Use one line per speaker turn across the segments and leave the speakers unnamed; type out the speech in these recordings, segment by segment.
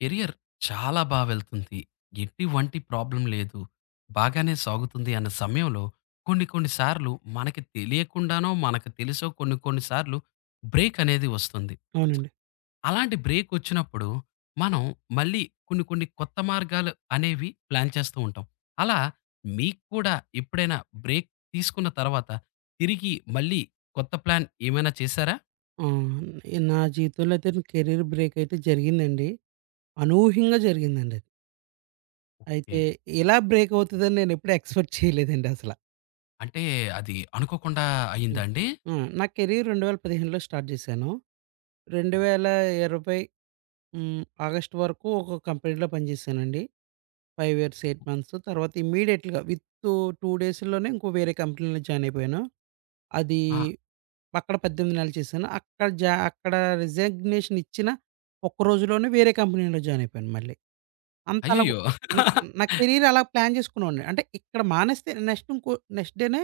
Career చాలా బా వెళ్తుంది. ఎటువంటి ప్రాబ్లమ్ లేదు. బాగానే సాగుతుంది అన్న సమయంలో కొన్ని కొన్ని సార్లు మనకి తెలియకుండానో, మనకు తెలుసో కొన్ని కొన్ని సార్లు బ్రేక్ అనేది వస్తుంది.
అవునండి.
అలాంటి బ్రేక్ వచ్చినప్పుడు మనం మళ్ళీ కొన్ని కొన్ని కొత్త మార్గాలు అనేవి ప్లాన్ చేస్తూ ఉంటాం. అలా మీకు కూడా ఎప్పుడైనా బ్రేక్ తీసుకున్న తర్వాత తిరిగి మళ్ళీ కొత్త ప్లాన్ ఏమైనా చేశారా?
ఆ! నా జీవితంలో అయితే కెరీర్ బ్రేక్ అయితే జరిగిందండి. అనూహ్యంగా జరిగిందండది.
ఓకే.
అయితే ఇలా బ్రేక్ అవుతదని నేనెప్పుడు ఎక్స్‌పెక్ట్ చేయలేదండి అసల.
అంటే అది అనుకోకుండా అయిందా
హ్మ్.
అండి?
ఆ! నా కెరీర్ 2015లో స్టార్ట్ చేశాను.
ఓహ్!
2020 ఆగస్ట్ వరకు ఒక కంపెనీలో పనిచేశానండి. 5 ఇయర్స్, 8 మంత్స్. తర్వాత ఇమ్మీడియేట్‌గా విత్ 2 డేస్‌లోనే ఇంకో వేరే కంపెనీలో జాయిన్ అయిపోయాను. అది
ఆ!
అక్కడ 18 నెలలు చేశాను. అక్కడ రిజగ్నేషన్ ఇచ్చిన ఒక్క రోజులోనే వేరే కంపెనీలో జాయిన్ అయిపోయాను మళ్ళీ. అంత అలాగ
అయ్యయ్యో!
నా నా కెరీర్ అలా ప్లాన్ చేసుకునేవాడిని. అంటే ఇక్కడ మానేస్తే నెక్స్ట్ డేనే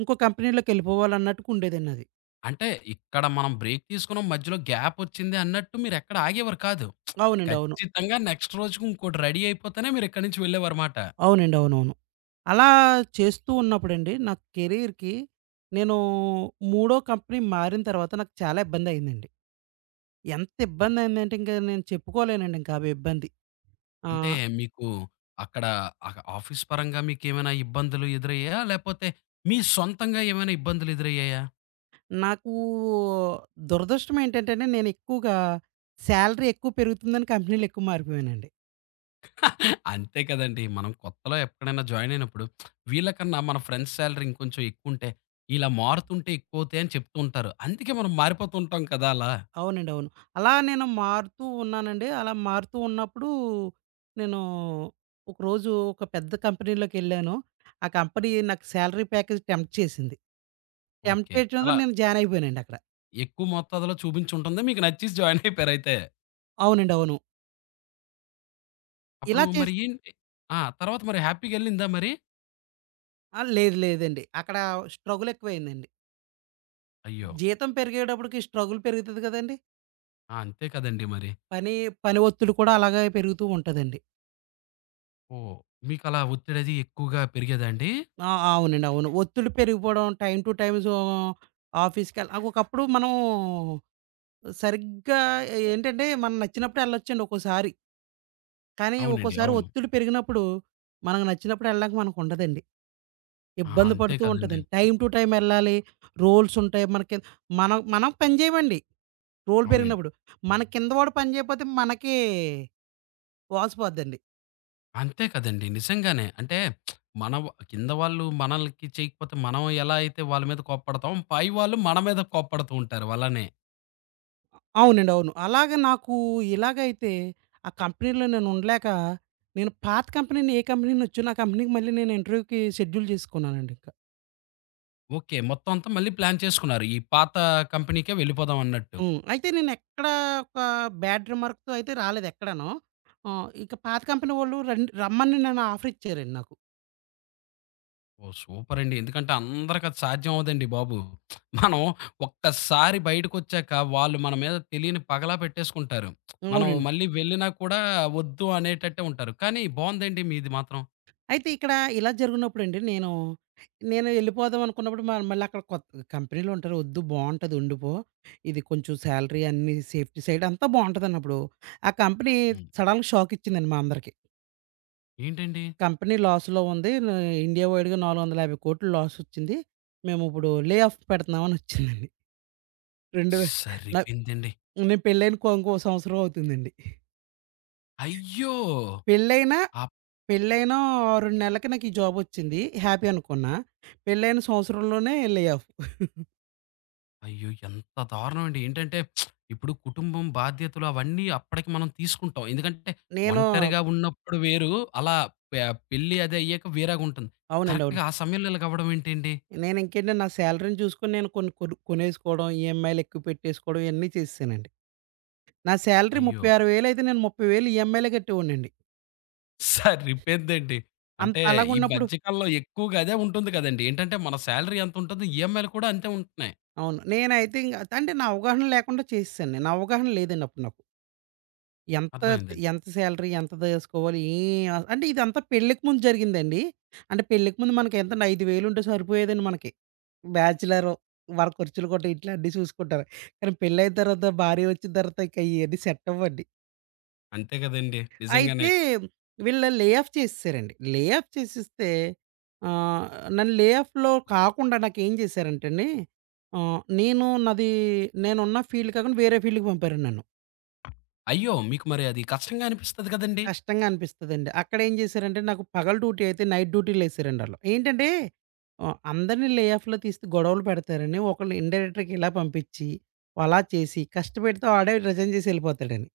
ఇంకో కంపెనీలోకెళ్ళిపోవాలన్నట్టుగా ఉండేదండి నాది.
అంటే ఇక్కడ మనం బ్రేక్ తీసుకున్నాం. మధ్యలో గ్యాపొచ్చింది అన్నట్టు మీరెక్కడ ఆగేవారు కాదు.
అవునండి. అవును.
ఖచ్చితంగా నెక్స్ట్ రోజుకి ఇంకోటి రెడీ అయిపోతేనే మీరిక్కడి నుంచి వెళ్ళేవారుమాట.
అవునండి. అవునవును. అలా చేస్తూ ఉన్నప్పుడండి నా కెరీర్‌కి నేను మూడో కంపెనీ మారిన తర్వాత నాకు చాలా ఇబ్బందయిందండి. ఎంత ఇబ్బందయిందంటే ఇంక నేను చెప్పుకోలేనండి ఇంకా అవి ఇబ్బంది. ఆ!
అంటే మీకు అక్కడ ఆఫీస్ పరంగా మీకేమైనా ఇబ్బందులు ఎదురయ్యాయా? లేపోతే మీ సొంతంగా ఏమైనా ఇబ్బందులు ఎదురయ్యాయా?
నాకు దురదృష్టం ఏంటంటేనే నేను ఎక్కువగా సాలరీ ఎక్కువ పెరుగుతుందని కంపెనీలు ఎక్కువ మారిపోయానండి.
అంతే కదండీ. మనం కొత్తలో ఎక్కడైనా జాయిన్ అయినప్పుడు వీళ్ళకన్నా మన ఫ్రెండ్స్ సాలరీ ఇంకొంచెం ఎక్కువుంటే, ఇలా మారుతుంటే ఎక్కువవుతాయని చెప్తూ ఉంటారు. అందుకే మనం మారిపోతూ ఉంటాం కదా! అలా.
అవునండి. అవును. అలా నేను మారుతూ ఉన్నానండి. అలా మారుతూ ఉన్నప్పుడు నేను ఒకరోజు ఒక పెద్ద కంపెనీలోకెళ్ళాను. ఆ కంపెనీ నాకు సాలరీ ప్యాకేజ్ టెంప్ట్ చేసింది. Tempt
okay.
చేయడంతో
అలా
నేను జాయిన్ అయిపోయానండి అక్కడ.
ఎక్కువ మోతాదులో చూపించుంటుంది. మీకు నచ్చేసి జాయిన్ అయిపోయారైతే.
అవునండి. అవును.
అప్పుడు
ఇలా చేస్
మరి ఏంటి? ఆ! తర్వాత మరి హ్యాపీగెళ్ళిందా మరి?
ఆ! లేదు లేదండి. అక్కడ స్ట్రగుల్ ఎక్కువయిందండి.
అయ్యో!
జీతం పెరిగేటప్పటికి స్ట్రగుల్ పెరుగుతది కదండీ!
ఆ! అంతే కదండీ మరి.
పని పని ఒత్తిడి కూడా అలాగే పెరుగుతూ ఉంటదండి.
ఓహ్! మీకలా ఒత్తిడది ఎక్కువగా పెరిగేదా అండి?
ఆ! అవునండి. అవును. ఒత్తిడి పెరిగిపోవడం టైమ్ టు టైమ్ సో, నాకు ఒకప్పుడు మనం సరిగ్గా ఏంటంటే మనం నచ్చినప్పుడు ఎళ్ళొచ్చండి ఒక్కోసారి. కానీ
అవునండి.
ఒక్కోసారి
అవును.
ఒత్తిడి పెరిగినప్పుడు మనకు నచ్చినప్పుడు ఎళ్ళడానికి మనకుండదండి.
ఆ!
ఇబ్బంది
అంతే
పడుతూ
కదండీ.
ఉంటదండి. టైమ్ టు టైమ్ ఎళ్ళాలి. రూల్స్ ఉంటాయి. మన కింద మనం మనం పని చేయమండి. రూల్
అవునండి.
పెరిగినప్పుడు. మన కింద వాడు పని చేయకపోతే మనకి వాసిపోద్దండి.
అంతే కదండీ. నిజంగానే. అంటే మన కింద వాళ్ళు మనల్కి చేయకపోతే మనం ఎలా అయితే వాళ్ళ మీద కోప్పడతామో, పై వాళ్ళు మన మీద కోప్పడుతూ ఉంటారు అలానే.
అవునండి. అవును. అలాగ నాకు ఇలాగైతే ఆ కంపెనీలో నేను ఉండలేక, నేను పాత కంపెనీ నుండి ఏ కంపెనీ నుంచొని ఆ కంపెనీకి మళ్ళీ నేను ఇంటర్వ్యూకి షెడ్యూల్ చేసుకున్నానండి ఇంకా.
ఓకే. మొత్తం అంతా మళ్ళీ ప్లాన్ చేసుకున్నారు. ఈ పాత కంపెనీకే వెళ్ళిపోదాం అన్నట్టు.
హ్మ్. అయితే నేను ఎక్కడ ఒక బ్యాడ్ రిమార్క్‌తో అయితే రాలేదు ఎక్కడాను. ఇక పాత కంపెనీ వాళ్ళు రండ్ రమ్మని నన్ను ఆఫర్ ఇచ్చారండి నాకు.
ఓహ్! సూపరండి. ఎందుకంటే అందరికి అది సాధ్యం అవ్వదండి బాబు. మనం ఒక్కసారి బయటకొచ్చాక వాళ్ళు మన మీద తెలియని పగలా పెట్టేసుకుంటారు. మనం
అవునండి.
మళ్ళీ వెళ్ళినా కూడా వద్దు అనేటట్టే ఉంటారు. కానీ బావుందండి మీది మాత్రం.
అయితే ఇక్కడ ఇలా జరిగినప్పుడండి నేను ఎళ్ళిపోదాం అనుకున్నప్పుడు మళ్ళీ అక్కడ కొత్త కంపెనీలో ఉంటారు. "వద్దు బావుంటది ఉండిపో. ఇది కొంచెం శాలరీ అన్నీ సేఫ్టీ సైడ్ అంతా బావుంటదన్నప్పుడు" ఆ కంపెనీ
హ్మ్.
సడెన్‌గా షాక్ ఇచ్చిందండి మా అందరికి.
ఏంటండి?
"కంపెనీ లాస్‌లో ఉంది. ఇండియా వైడ్‌గా 450,00,00,000 లాస్ వచ్చింది. మేము ఇప్పుడు లే ఆఫ్ పెడుతున్నాం" అని వచ్చిందండి. రెండు వే నా
సరిపోయిందండి.
నేను పెళ్ళైన ఇంకో సంవత్సరం అవుతుందండి.
అయ్యో!
పెళ్ళైనా
అప్
పెళ్ళైన 6 నెలలకి నాకు ఈ జాబొచ్చింది. హ్యాపీ అనుకున్నా. పెళ్ళైన సంవత్సరంలోనే లే ఆఫ్.
అయ్యో! ఎంత దారుణం అండి. ఏంటంటే ఇప్పుడు కుటుంబం బాధ్యతలు అవన్నీ అప్పటికి మనం తీసుకుంటాం. ఎందుకంటే
నేను
ఒంటరిగా ఉన్నప్పుడు వేరు. అలా పె పెళ్లి అది అయ్యాక వేరేగుంటుంది.
అవునండి.
కరెక్ట్‌గా
అవును.
ఆ సమయంలో ఇలాగవ్వడం ఏంటండి?
నేనింకేంటి నా శాలరీని చూసుకొని నేను కొన్ని కొనేసుకోవడం, ఈఎంఐలు ఎక్కువ పెట్టేసుకోవడం ఇయన్నీ చేసేసానండి. నా శాలరీ
అయ్యో!
36,000 అయితే నేను 30,000 ఈఎంఐలే కట్టేవాడినండి.
సరిపోయిద్దండి.
అంత
అంటే ఈ
అలాగున్నప్పుడు
మధ్య కాలంలో ఎక్కువగా అదే ఉంటుంది కదండీ. ఏంటంటే మన సాలరీ ఎంతుంటదో ఈఎంఐలు కూడా అంతే ఉంటున్నాయి.
అవును. నేనైతే ఇంక అంటే నా అవగాహన లేకుండా చేసేసాను. నేను అవగాహన లేదండి అప్పుడు నాకు. ఎంత
అర్థమైందండి.
ఎంత సాలరీ ఎంత తీసుకోవాలి? ఏం అ అంటే ఇదంతా పెళ్ళికి ముందు జరిగిందండి. అంటే పెళ్ళికి ముందు మనకి ఎంతండి 5,000 ఉంటే సరిపోయేదండి మనకి. బ్యాచలరు వాళ్ళ ఖర్చులు కూడా ఇట్లా అన్నీ చూసుకుంటారు. కానీ పెళ్ళయిన తర్వాత భార్య వచ్చిన తర్వాత ఇంక ఇయన్నీ సెట్ అవ్వండి.
అంతే కదండీ. నిజంగానే.
అయితే వీళ్ళ లే ఆఫ్ చేసేసారండి. లే ఆఫ్ చేసేస్తే ఆహ్, నన్ను లే ఆఫ్‌లో కాకుండా నాకేం చేశారంటే అండి, నేను నేనున్న ఫీల్డ్ కాకుండా వేరే ఫీల్డ్‌కి పంపారండి నన్ను.
అయ్యో! మీకు మరి అది కష్టంగా అనిపిస్తది కదండీ.
కష్టంగా అనిపిస్తదండి. అక్కడేం జేశారంటే, నాకు పగలు డ్యూటీ అయితే నైట్ డ్యూటీలేశారండి ఆళ్ళు. ఏంటంటే, అందరిని లే ఆఫ్‌లో తీస్తే గొడవలు పెడతారని, ఒకళ్ళు ఇన్‌డైరెక్టర్‌కి ఇలా పంపిచ్చి, అలా చేసి, కష్టపెడితే ఆడే రిజైన్ జేసి యెళ్ళిపోతాడని.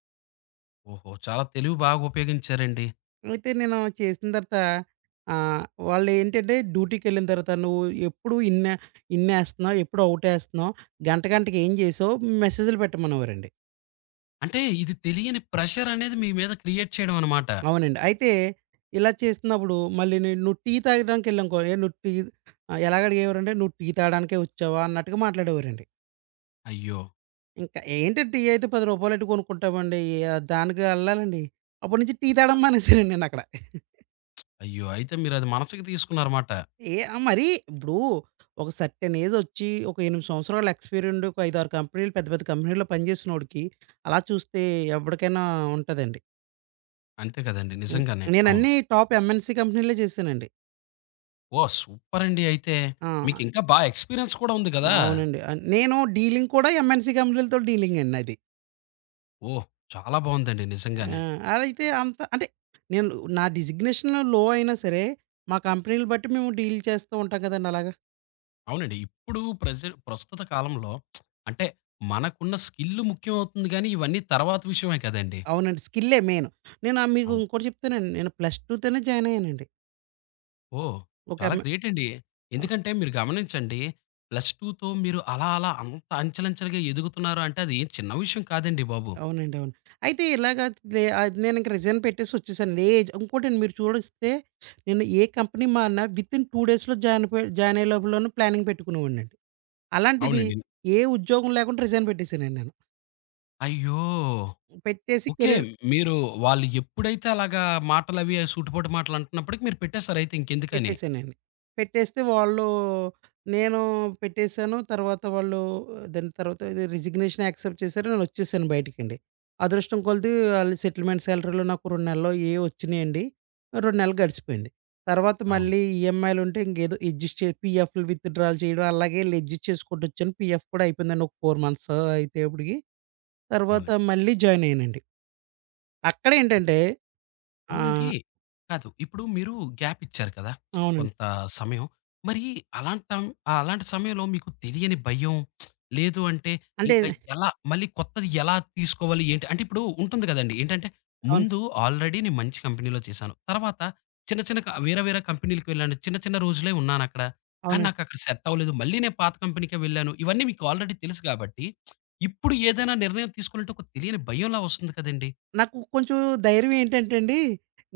ఓహో! చాలా తెలివి బాగా ఉపయోగించారండి.
అయితే నేను చేసిన తర్వాత వాళ్ళేంటంటే డ్యూటీకెళ్ళిన తర్వాత, "నువ్వు ఎప్పుడు ఇన్నేస్తన్నావు, ఎప్పుడు ఔటేస్తన్నావు, గంట గంటకి ఏం జేసావు" మెసేజ్‌లు పెట్టమనేవారండి.
అంటే ఇది తెలియని ప్రెషర్ అనేది మీ మీద క్రియేట్ చేయడం అన్నమాట.
అవునండి. అయితే ఇలా చేస్తున్నప్పుడు మళ్ళీ నేను నువ్వు టీ తాగడానికెళ్ళామనుకో, "ఏ నువ్వు టీ" ఎలాగ అడిగేవారంటే, "నువ్వు టీ తాగడానికే వచ్చావా?" అన్నట్టుగా మాట్లాడేవారండి.
అయ్యో!
ఇంకా ఏంటి టీ అయితే రూ. 10 ఎట్టి కొనుక్కుంటామండి. దానికి ఎళ్ళాలండి. అప్పటి నుంచి టీ
ఆ!
తాగడం మానేసానండి నేనక్కడ.
అయ్యో! అయితే మీరది మనసుకి తీసుకున్నారన్నమాట.
ఏ ఆహ్, మరీ ఇప్పుడు ఒక సర్టెన్ ఏజొచ్చి, ఒక 8 సంవత్సరాల ఎక్స్‌పీరియన్డ్ ఒక 5, 6 కంపెనీలు పెద్ద పెద్ద కంపెనీల్లో పనిచేసినోడికి అలా చూస్తే ఎవడికైనా ఉంటదండి.
అంతే కదండీ.
హ్మ్.
నిజంగానే. అవును.
నేనన్నీ టాప్ ఎంఎన్‌సీ కంపెనీలే చేశానండి.
ఓహ్! సూపర్ అండి అయితే.
ఆ!
మీకింకా బా ఎక్స్‌పీరియన్స్ కూడా ఉంది గదా!
అవునండి. నేను డీలింగ్ కూడా ఎంఎన్‌సీ కంపెనీలతో డీలింగ్ అండి నాది.
ఓహ్! చాలా బావుందండి
ఆ!
నిజంగానే.
అదైతే అంత అంటే నేను నా డిజిగ్నేషన్ లో అయినా సరే, మా కంపెనీలు బట్టి మేము డీల్ చేస్తూ ఉంటాం కదండీ అలాగా.
అవునండి. ఇప్పుడు ప్రస్తుత కాలంలో అంటే మనకున్న స్కిల్ ముఖ్యమవుతుంది గానీ, ఇవన్నీ తర్వాత విషయమే కదండీ!
అవునండి. స్కిల్లే మెయిన్. నేను మీకు
అవును.
ఇంకోటి చెప్తానండి. నేను ప్లస్ 2 తోనే జాయిన్ అయ్యానండి.
ఓహ్!
ఒక
చాలా
ఎం
గ్రేట్ అండి. ఎందుకంటే మీరు గమనించండి, ప్లస్ 2తో మీరు అలా అలా అంత అంచెలంచెలుగా ఎదుగుతున్నారు అంటే అది ఏం చిన్న విషయం కాదండి బాబు.
అవునండి. అవును. అయితే ఇలాగ లే అది నేను ఇంక రిజైన్ పెట్టేసి వచ్చేసాను. ఇంకోటండి మీరు చూడొస్తే నేను ఏ కంపెనీ మారినా వితిన్ 2 డేస్‌లో జాయిన్ అయిపోయి జాయిన్ అయ్యే లోపలనే ప్లానింగ్ పెట్టుకునేవాడినండి. అలాంటిది
అవునండి.
ఏ ఉద్యోగం లేకుండా రిజైన్ పెట్టేసానండి నేను.
అయ్యో!
పెట్టేసి
ఓకే.
కెరీర్
మీరు వాళ్ళు ఎప్పుడైతే అలాగా మాటలవి సూటిపోటి మాటలంటున్నప్పటికి మీరు పెట్టేసారు అయితే ఇంకెందుకని.
పెట్టేసానండి. పెట్టేస్తే వాళ్ళు నేను పెట్టేసాను. తర్వాత వాళ్ళు దాని తర్వాత ఇది రిజిగ్నేషన్ యాక్సెప్ట్ చేశారు. నేనొచ్చేసాను బయటికండి. అదృష్టం కొలిది ఆళ్ళు సెటిల్మెంట్ సాలరీలో నాకు 2 నెలలో ఏవో వచ్చినియండి. 2 నెలలు గడిచిపోయింది. తర్వాత
అవును.
మళ్ళీ ఈఎంఐలుంటే ఇంకేదో అడ్జస్ట్ చే పీఎఫ్‌లు విత్‌డ్రాలు చేయడం అలాగే ఈళ్ళు అడ్జస్ట్ చేసుకుంటొచ్చాను. పీఎఫ్ కూడా అయిపోయిందండి. ఒక 4 మంత్స్ అయితేప్పటికి. తర్వాత
అవునండి.
మళ్ళీ జాయిన్ అయ్యానండి. అక్కడేంటంటే
అవునండి.
ఆహ్,
కాదు. ఇప్పుడు మీరు గ్యాప్ ఇచ్చారు కదా!
అవునండి.
కొంత సమయం. మరి అలాంటి టైం అలాంటి సమయంలో మీకు తెలియని భయం, లేదు అంటే
అంటే
ఇంకా ఎలా మళ్ళీ కొత్తది ఎలా తీసుకోవాలి ఏంటి? అంటే ఇప్పుడు ఉంటుంది కదండీ! ఏంటంటే
అవును.
ముందు ఆల్రెడీ నేను మంచి కంపెనీలో చేశాను. తర్వాత చిన్న చిన్న వేరే వేరే కంపెనీలకి వెళ్ళాను. చిన్న చిన్న రోజులే ఉన్నానక్కడ. కానీ
అవును.
నాకక్కడ సెట్ అవ్వలేదు. మళ్ళీ నేను పాత కంపెనీకే వెళ్ళాను. ఇవన్నీ మీకు ఆల్రెడీ తెలుసు కాబట్టి, ఇప్పుడు ఏదైనా నిర్ణయం తీసుకోవాలంటే ఒక తెలియని భయంలా వస్తుంది కదండీ!
నాకు కొంచెం ధైర్యం ఏంటంటే అండి,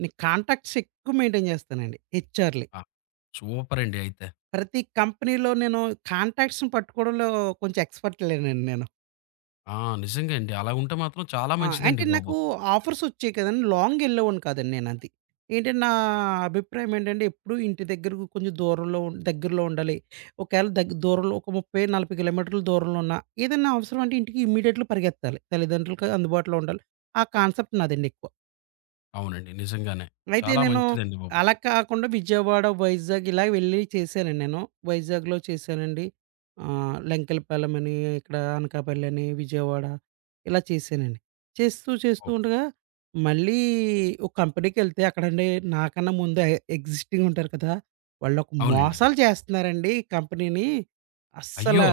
నేను కాంటాక్ట్స్ ఎక్కువ మెయింటైన్ చేస్తానండి. హెచ్ఆర్‌లి.
ఆ! సూపరండి అయితే.
ప్రతి కంపెనీలో నేను కాంటాక్ట్స్‌ని పట్టుకోవడంలో కొంచెం ఎక్స్‌పర్ట్‌లేనండి నేను.
ఆ! నిజంగా అండి. అలా ఉంటే మాత్రం చాలా
ఆ!
మంచిదండి
అంటే
బాబు.
నాకు ఆఫర్స్ వచ్చాయి కదండీ! లాంగ్ ఎళ్ళేవాడిని కాదండి నేనది. ఏంటంటే నా అభిప్రాయం ఏంటంటే ఎప్పుడు ఇంటి దగ్గరకు కొంచెం దూరంలో ఉం దగ్గరలో ఉండాలి. ఒకవేళ దూరంలో ఒక 30, 40 కిలోమీటర్ల దూరంలో ఉన్న ఏదైనా అవసరం అంటే ఇంటికి ఇమ్మీడియేట్‌లి పరిగెత్తాలి. తల్లిదండ్రులకి అందుబాటులో ఉండాలి. ఆ కాన్సెప్ట్ నాదండి ఎక్కువ.
అవునండి. నిజంగానే.
అయితే
చాలా
నేను
మంచిదండి బాబు.
అలా కాకుండా విజయవాడ, వైజాగ్ ఇలా వెళ్ళి చేశానండి నేను. వైజాగ్‌లో చేశానండి. లంకెలపాలెం అని, ఇక్కడ అనకాపల్లి అని, విజయవాడ ఇలా చేశానండి. చేస్తూ, చేస్తూ
ఓహ్!
ఉండగా మళ్ళీ ఒక కంపెనీకెళ్తే అక్కడండి నాకన్నా ముందు ఎగ్జిస్టింగ్ ఉంటారు కదా! వాళ్ళొక
అవునండి.
మోసాలు చేస్తన్నారండి కంపెనీని. అస్సల
అయ్యో!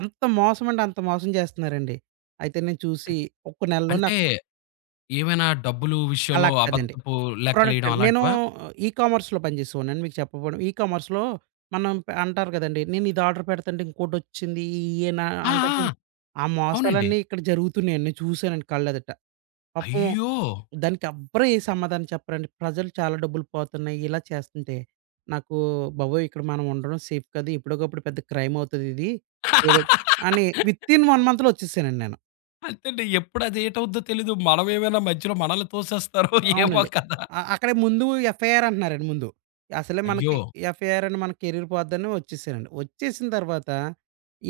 ఎంత మోసం అంటే అంత మోసం చేస్తన్నారండి. అయితే నేను చూసి
అన్
ఒక నెలలోనే
అంటే ఏమైనా డబ్బులు
అలా
విషయంలో
కాదండి.
అబద్ధపు
ప్రోడక్ట్
లెక్కలేయడం
అండి. నేను
అలాంటివా?
ఈకామర్స్‌లో పని చేసేవాడినండి. మీకు చెప్పపోవడం ఈకామర్స్‌లో మనం పె అంటారు కదండీ! నేను ఇది ఆర్డర్ పెడతంటే ఇంకోటొచ్చింది. ఈయేనా
ఆ!
అంటారు
ఆ!
చూడండి. ఆ
అవునండి.
మోసాలన్నీ ఇక్కడ జరుగుతున్నాయండి. నేను చూసానండి కళ్ళెదుట. పాపం
అయ్యో!
దానికి ఎవ్వరు ఏ సమాధానం చెప్పరండి. ప్రజలు చాలా డబ్బులు పోతున్నాయి. ఇలా చేస్తుంటే నాకు బాబోయ్! ఇక్కడ మనం ఉండడం సేఫ్ కాదు. ఎప్పటికప్పుడు పెద్ద క్రైమ్ అవుతదిది. ఏదో అని వితిన్ 1 మంత్‌లో వచ్చేసానండి నేను.
అంతేండి. ఎప్పుడు అది ఏటవుద్దో తెలీదు. మనమేమైనా మధ్యలో మనల్ని తోసేస్తారో ఏమో
అవునండి.
కదా!
అక్కడే ముందు ఎఫ్ఐఆర్ అంటున్నారండి ముందు. అసలే
అయ్యో!
మనకి ఎఫ్ఐఆర్ అని మన కెరీర్ పోద్దని వచ్చేసానండి. వచ్చేసిన తర్వాత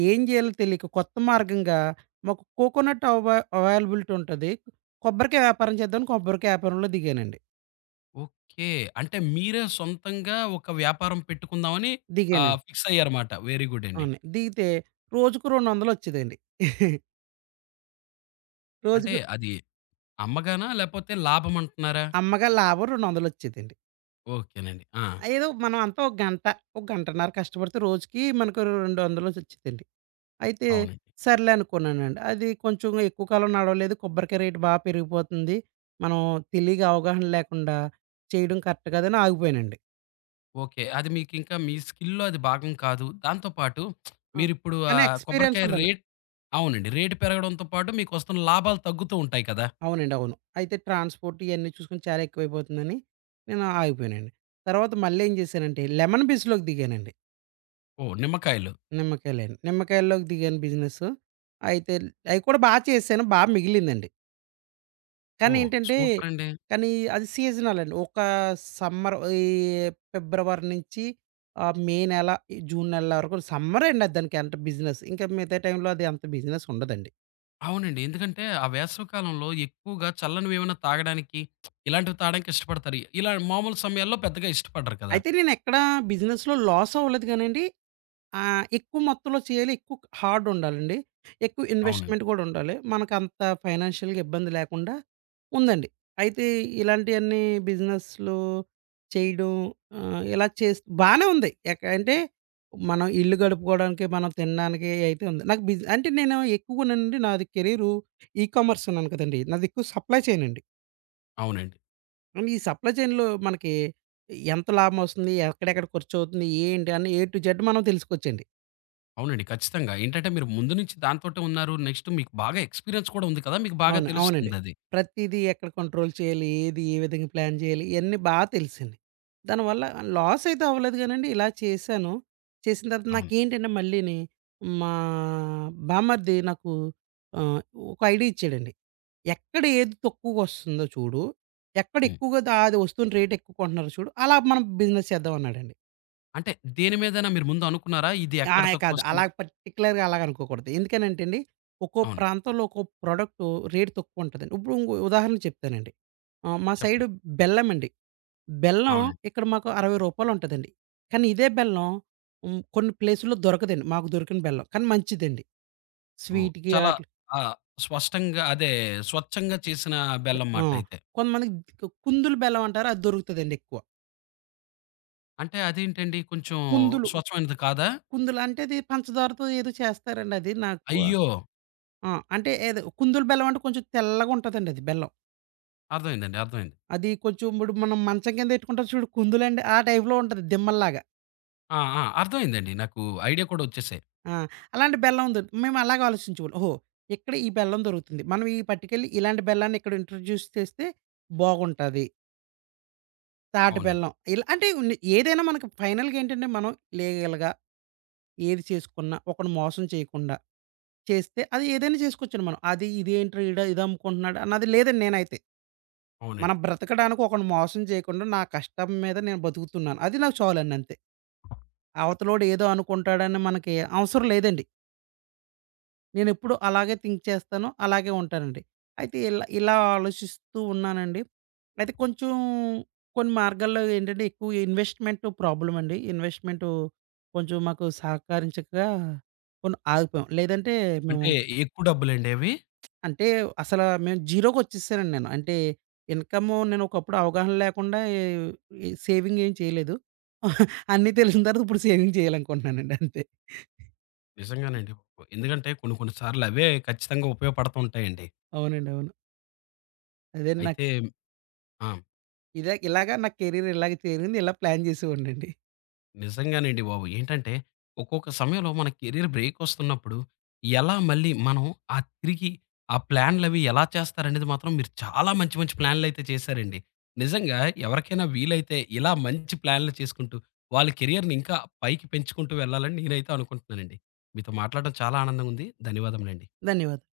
ఏం చేయాలో తెలియక కొత్త మార్గంగా మాకు కోకోనట్ అవైలబిలిటీ ఉంటది. కొబ్బరికాయ వ్యాపారం చేద్దామని కొబ్బరికాయ వ్యాపారంలో దిగానండి.
ఓకే. అంటే మీరే సొంతంగా ఒక వ్యాపారం పెట్టుకుందామని
దిగానండి.
ఫిక్స్ అయ్యారమాట. వెరీ గుడ్ అండి.
అవును. దిగితే రోజుకు 200 వచ్చేదండి.
అంటే
రోజుకు
అది అమ్మగానా? లేపోతే లాభమంటున్నారా?
అమ్మగా లాభం 200 వచ్చేదండి.
ఓకేనండి. ఆ!
ఏదో మనం అంతా ఒక గంట, ఒక గంటన్నర కష్టపడితే రోజుకి మనకు 200 వచ్చేదండి. అయితే
అవునండి.
సర్లే అనుకున్నానండి. అది కొంచెం ఎక్కువ కాలం నడవలేదు. కొబ్బరికాయ రేట్ బా పెరిగిపోతుంది. మనం తెలియక అవగాహన లేకుండా చేయడం కరెక్ట్ కాదని ఆగిపోయానండి.
ఓకే. అది మీకింకా మీ స్కిల్‌లో అది భాగం కాదు. దాంతో పాటు
ఆ!
మీరిప్పుడు
కానీ ఎక్స్‌పీరియన్స్
కొబ్బరికాయ
ఉండాలి.
రేట్ అవునండి. రేటు పెరగడంతో పాటు మీకొస్తున్న లాభాలు తగ్గుతూ ఉంటాయి కదా!
అవునండి. అవును. అయితే ట్రాన్స్‌పోర్ట్ ఇయన్నీ చూసుకొని చాలా ఎక్కువైపోతుందని నేను ఆగిపోయానండి. తర్వాత మళ్ళీ ఏం చేశానంటే లెమన్ బిజ్‌లోకి దిగానండి.
ఓహ్! నిమ్మకాయలు.
నిమ్మకాయలని. నిమ్మకాయల్లోకి దిగాను బిజినెస్. అయితే అయి కూడా బా చేశాను. బా మిగిలిందండి. కానీ
ఓహ్!
ఏంటంటే,
సూపరండి.
కానీ అది సీజనల్ అండి. ఒక సమ్మర్ ఈ ఫిబ్రవరి నుంచి మే నెల, ఈ జూన్ నెలల వరకు సమ్మరే అండి అది, దానికి అంత బిజినెస్. ఇంకా మిగతా టైంలో అది అంత బిజినెస్ ఉండదండి.
అవునండి. ఎందుకంటే, ఆ వేసవి కాలంలో ఎక్కువగా చల్లనివేమైనా తాగడానికి, ఇలాంటివి తాగడానికి ఇష్టపడతారు. ఇలా మామూలు సమయాల్లో పెద్దగా ఇష్టపడరు కదా!
అయితే నేనెక్కడ బిజినెస్‌లో లాస్ అవ్వలేదు గానండి. ఆ! ఎక్కువ మొత్తంలో చేయాలి. ఎక్కువ హార్డ్ ఉండాలండి. ఎక్కువ
అవునండి.
ఇన్వెస్ట్‌మెంట్ కూడా ఉండాలి. మనకంత ఫైనాన్షియల్‌గా ఇబ్బంది లేకుండా ఉందండి. అయితే ఇలాంటియన్నీ బిజినెస్‌లు చేయడం ఇలా చేస్ బానే ఉంది. అంటే మనం ఇల్లు గడుపుకోవడానికి, మనం తినడానికి అయితే ఉంది. నాకు బిజ్ అంటే నేను ఎక్కువగానండి నాది కెరీరు ఈకామర్స్ అన్నాను కదండీ! నాది ఎక్కువ సప్లై చైన్ అండి.
అవునండి.
ఈ సప్లై చైన్‌లో మనకి ఎంత లాభం వస్తుంది? ఎక్కడెక్కడ ఖర్చవుతుంది? ఏంటి? అని ఏ టు జెడ్ మనం తెలుసుకోవచ్చండి.
అవునండి. ఖచ్చితంగా. ఏంటంటే మీరు ముందు నుంచి దాంతోటే ఉన్నారు. నెక్స్ట్ మీకు బాగా ఎక్స్‌పీరియన్స్ కూడా ఉంది కదా! మీకు బాగా
అవును. అవునండి.
తెలుస్తుందది.
ప్రతీదీ ఎక్కడ కంట్రోల్ చేయాలి? ఏది ఏ విధంగా ప్లాన్ చేయాలి? ఇయన్నీ బా తెలిసింది. దానివల్ల లాస్ అయితే అవ్వలేదు గానండి. ఇలా చేశాను. చేసిన తర్వాత
అవును.
నాకేంటంటే మళ్ళీని మా బామర్ది నాకు ఆహ్, ఒక ఐడియా ఇచ్చాడండి. ఎక్కడ ఏది తక్కువగొస్తుందో చూడు. ఎక్కడ
హ్మ్.
ఎక్కువగా అది వస్తున్న రేట్ ఎక్కువ కొంటున్నారో చూడు. అలా మనం బిజినెస్ చేద్దాం అన్నాడండి.
అంటే దేని మీదైనా మీరు ముందు అనుకున్నారా? ఇది ఎక్కడ
అహా! కాదు.
తక్కువొస్తుంది?
అలా పర్టిక్యులర్‌గా అలాగనుకోకూడదు. ఎందుకనంటే అండి, ఒక్కో
అవును.
ప్రాంతంలో ఒక్కో ప్రొడక్టు రేట్ తక్కువుంటదండి. ఇప్పుడు ఇంకో ఉదాహరణ చెప్తానండి. మా సైడు
చెప్పండి.
బెల్లమండి. బెల్లం
అవునండి.
ఇక్కడ మాకు రూ. 60 ఉంటదండి. కానీ ఇదే బెల్లం కొన్ని ప్లేసుల్లో దొరకదండి. మాకు దొరికిన బెల్లం. కానీ మంచిదండి.
ఓహ్!
స్వీట్‌కి
చాలా
ఆటిలి.
ఆ! స్పష్టంగా అదే స్వచ్ఛంగా చేసిన బెల్లం
ఆ!
మాట అయితే.
కొంతమందికి కుందులు బెల్లం అంటారు. అది దొరుకుతదండి ఎక్కువ.
అంటే అదేంటండి కొంచెం
కుందులు,
స్వచ్ఛమైనది కాదా?
కుందులు అంటే అది పంచదారతో ఏదో చేస్తారండి అది నాకు.
అయ్యో!
ఆ! అంటే ఏదో కుందులు బెల్లం అంటే కొంచెం తెల్లగుంటదండి అది బెల్లం.
అర్థమైందండి. అర్థమైంది.
అది కొంచెం ఇప్పుడు మనం మంచం కింద పెట్టుకుంటాం చూడు కుందులండి ఆ టైప్‌లో ఉంటది దిమ్మల్లాగా.
ఆ! ఆ! అర్థమైందండి. నాకు ఐడియా కూడా వచ్చేసాయి.
ఆ! అలాంటి బెల్లం ఉంది. మేము అలాగే ఆలోచించేవాళ్ళం. ఓహో! ఇక్కడ ఈ బెల్లం దొరుకుతుంది. మనం ఈ పట్టుకెళ్ళి ఇలాంటి బెల్లాన్ని ఇక్కడ ఇంట్రొడ్యూస్ చేస్తే బాగుంటది. తాటి
అవునండి.
బెల్లం ఇలా అంటే ఉన్ని ఏదైనా మనకి ఫైనల్‌గా ఏంటంటే మనం లీగల్‌గా ఏది చేసుకున్నా ఒకడిని మోసం చేయకుండా చేస్తే అది ఏదైనా చేసుకోవచ్చండి మనం. అది ఇదేంట్రా ఈడ ఇది అమ్ముకుంటున్నాడు అన్నది లేదండి నేనైతే.
అవునండి.
మనం బ్రతకడానికి ఒకడిని మోసం చేయకుండా నా కష్టం మీద నేను బతుకుతున్నాను. అది నాకు చాలండి అంతే. అవతలోడు ఏదో అనుకుంటాడని మనకి అవసరం లేదండి. నేనెప్పుడు అలాగే థింక్ చేస్తాను. అలాగే ఉంటానండి. అయితే ఇలా ఇలా ఆలోచిస్తూ ఉన్నానండి. అయితే కొంచెం కొన్ని మార్గాల్లో ఏంటంటే ఎక్కువ ఇన్వెస్ట్‌మెంట్ ప్రాబ్లమ్ అండి. ఇన్వెస్ట్‌మెంటు కొంచెం మాకు సహకరించక కొన్ని ఆగిపోయాం. లేదంటే మేము
అంటే ఎక్కువ డబ్బులండి అవి?
అంటే అసలు మేము జీరోకొచ్చేసానండి నేను. అంటే ఇన్‌కము నేను ఒకప్పుడు అవగాహన లేకుండా ఈ ఈ సేవింగ్ ఏం చేయలేదు. అన్నీ తెలిసిన తర్వాత ఇప్పుడు సేవింగ్ చేయాలనుకుంటున్నానండి అంతే.
నిజంగానండి. ఎందుకంటే కొన్ని కొన్ని సార్లు అవే ఖచ్చితంగా ఉపయోగపడుతూ ఉంటాయండి.
అవునండి. అవును. అదే నాకు
అయితే ఆ!
ఇదే ఇలాగ నా కెరీర్ ఇలాగ చేరింది. ఇలా ప్లాన్ చేసేవాడినండి.
నిజంగానండి బాబు. ఏంటంటే ఒక్కొక్క సమయంలో మన కెరీర్ బ్రేక్ వస్తున్నప్పుడు ఎలా మళ్ళీ మనం ఆ తిరిగి ఆ ప్లాన్‌లవి ఎలా చేస్తారనేది మాత్రం మీరు చాలా మంచి మంచి ప్లాన్‌లయితే చేశారండి. నిజంగా ఎవరికైనా వీలైతే ఇలా మంచి ప్లాన్‌లు చేసుకుంటూ వాళ్ళ కెరియర్‌ని ఇంకా పైకి పెంచుకుంటూ వెళ్ళాలని నేనైతే అనుకుంటున్నానండి. మీతో మాట్లాడడం చాలా ఆనందంగా ఉంది. ధన్యవాదములండి.
ధన్యవాదాలు.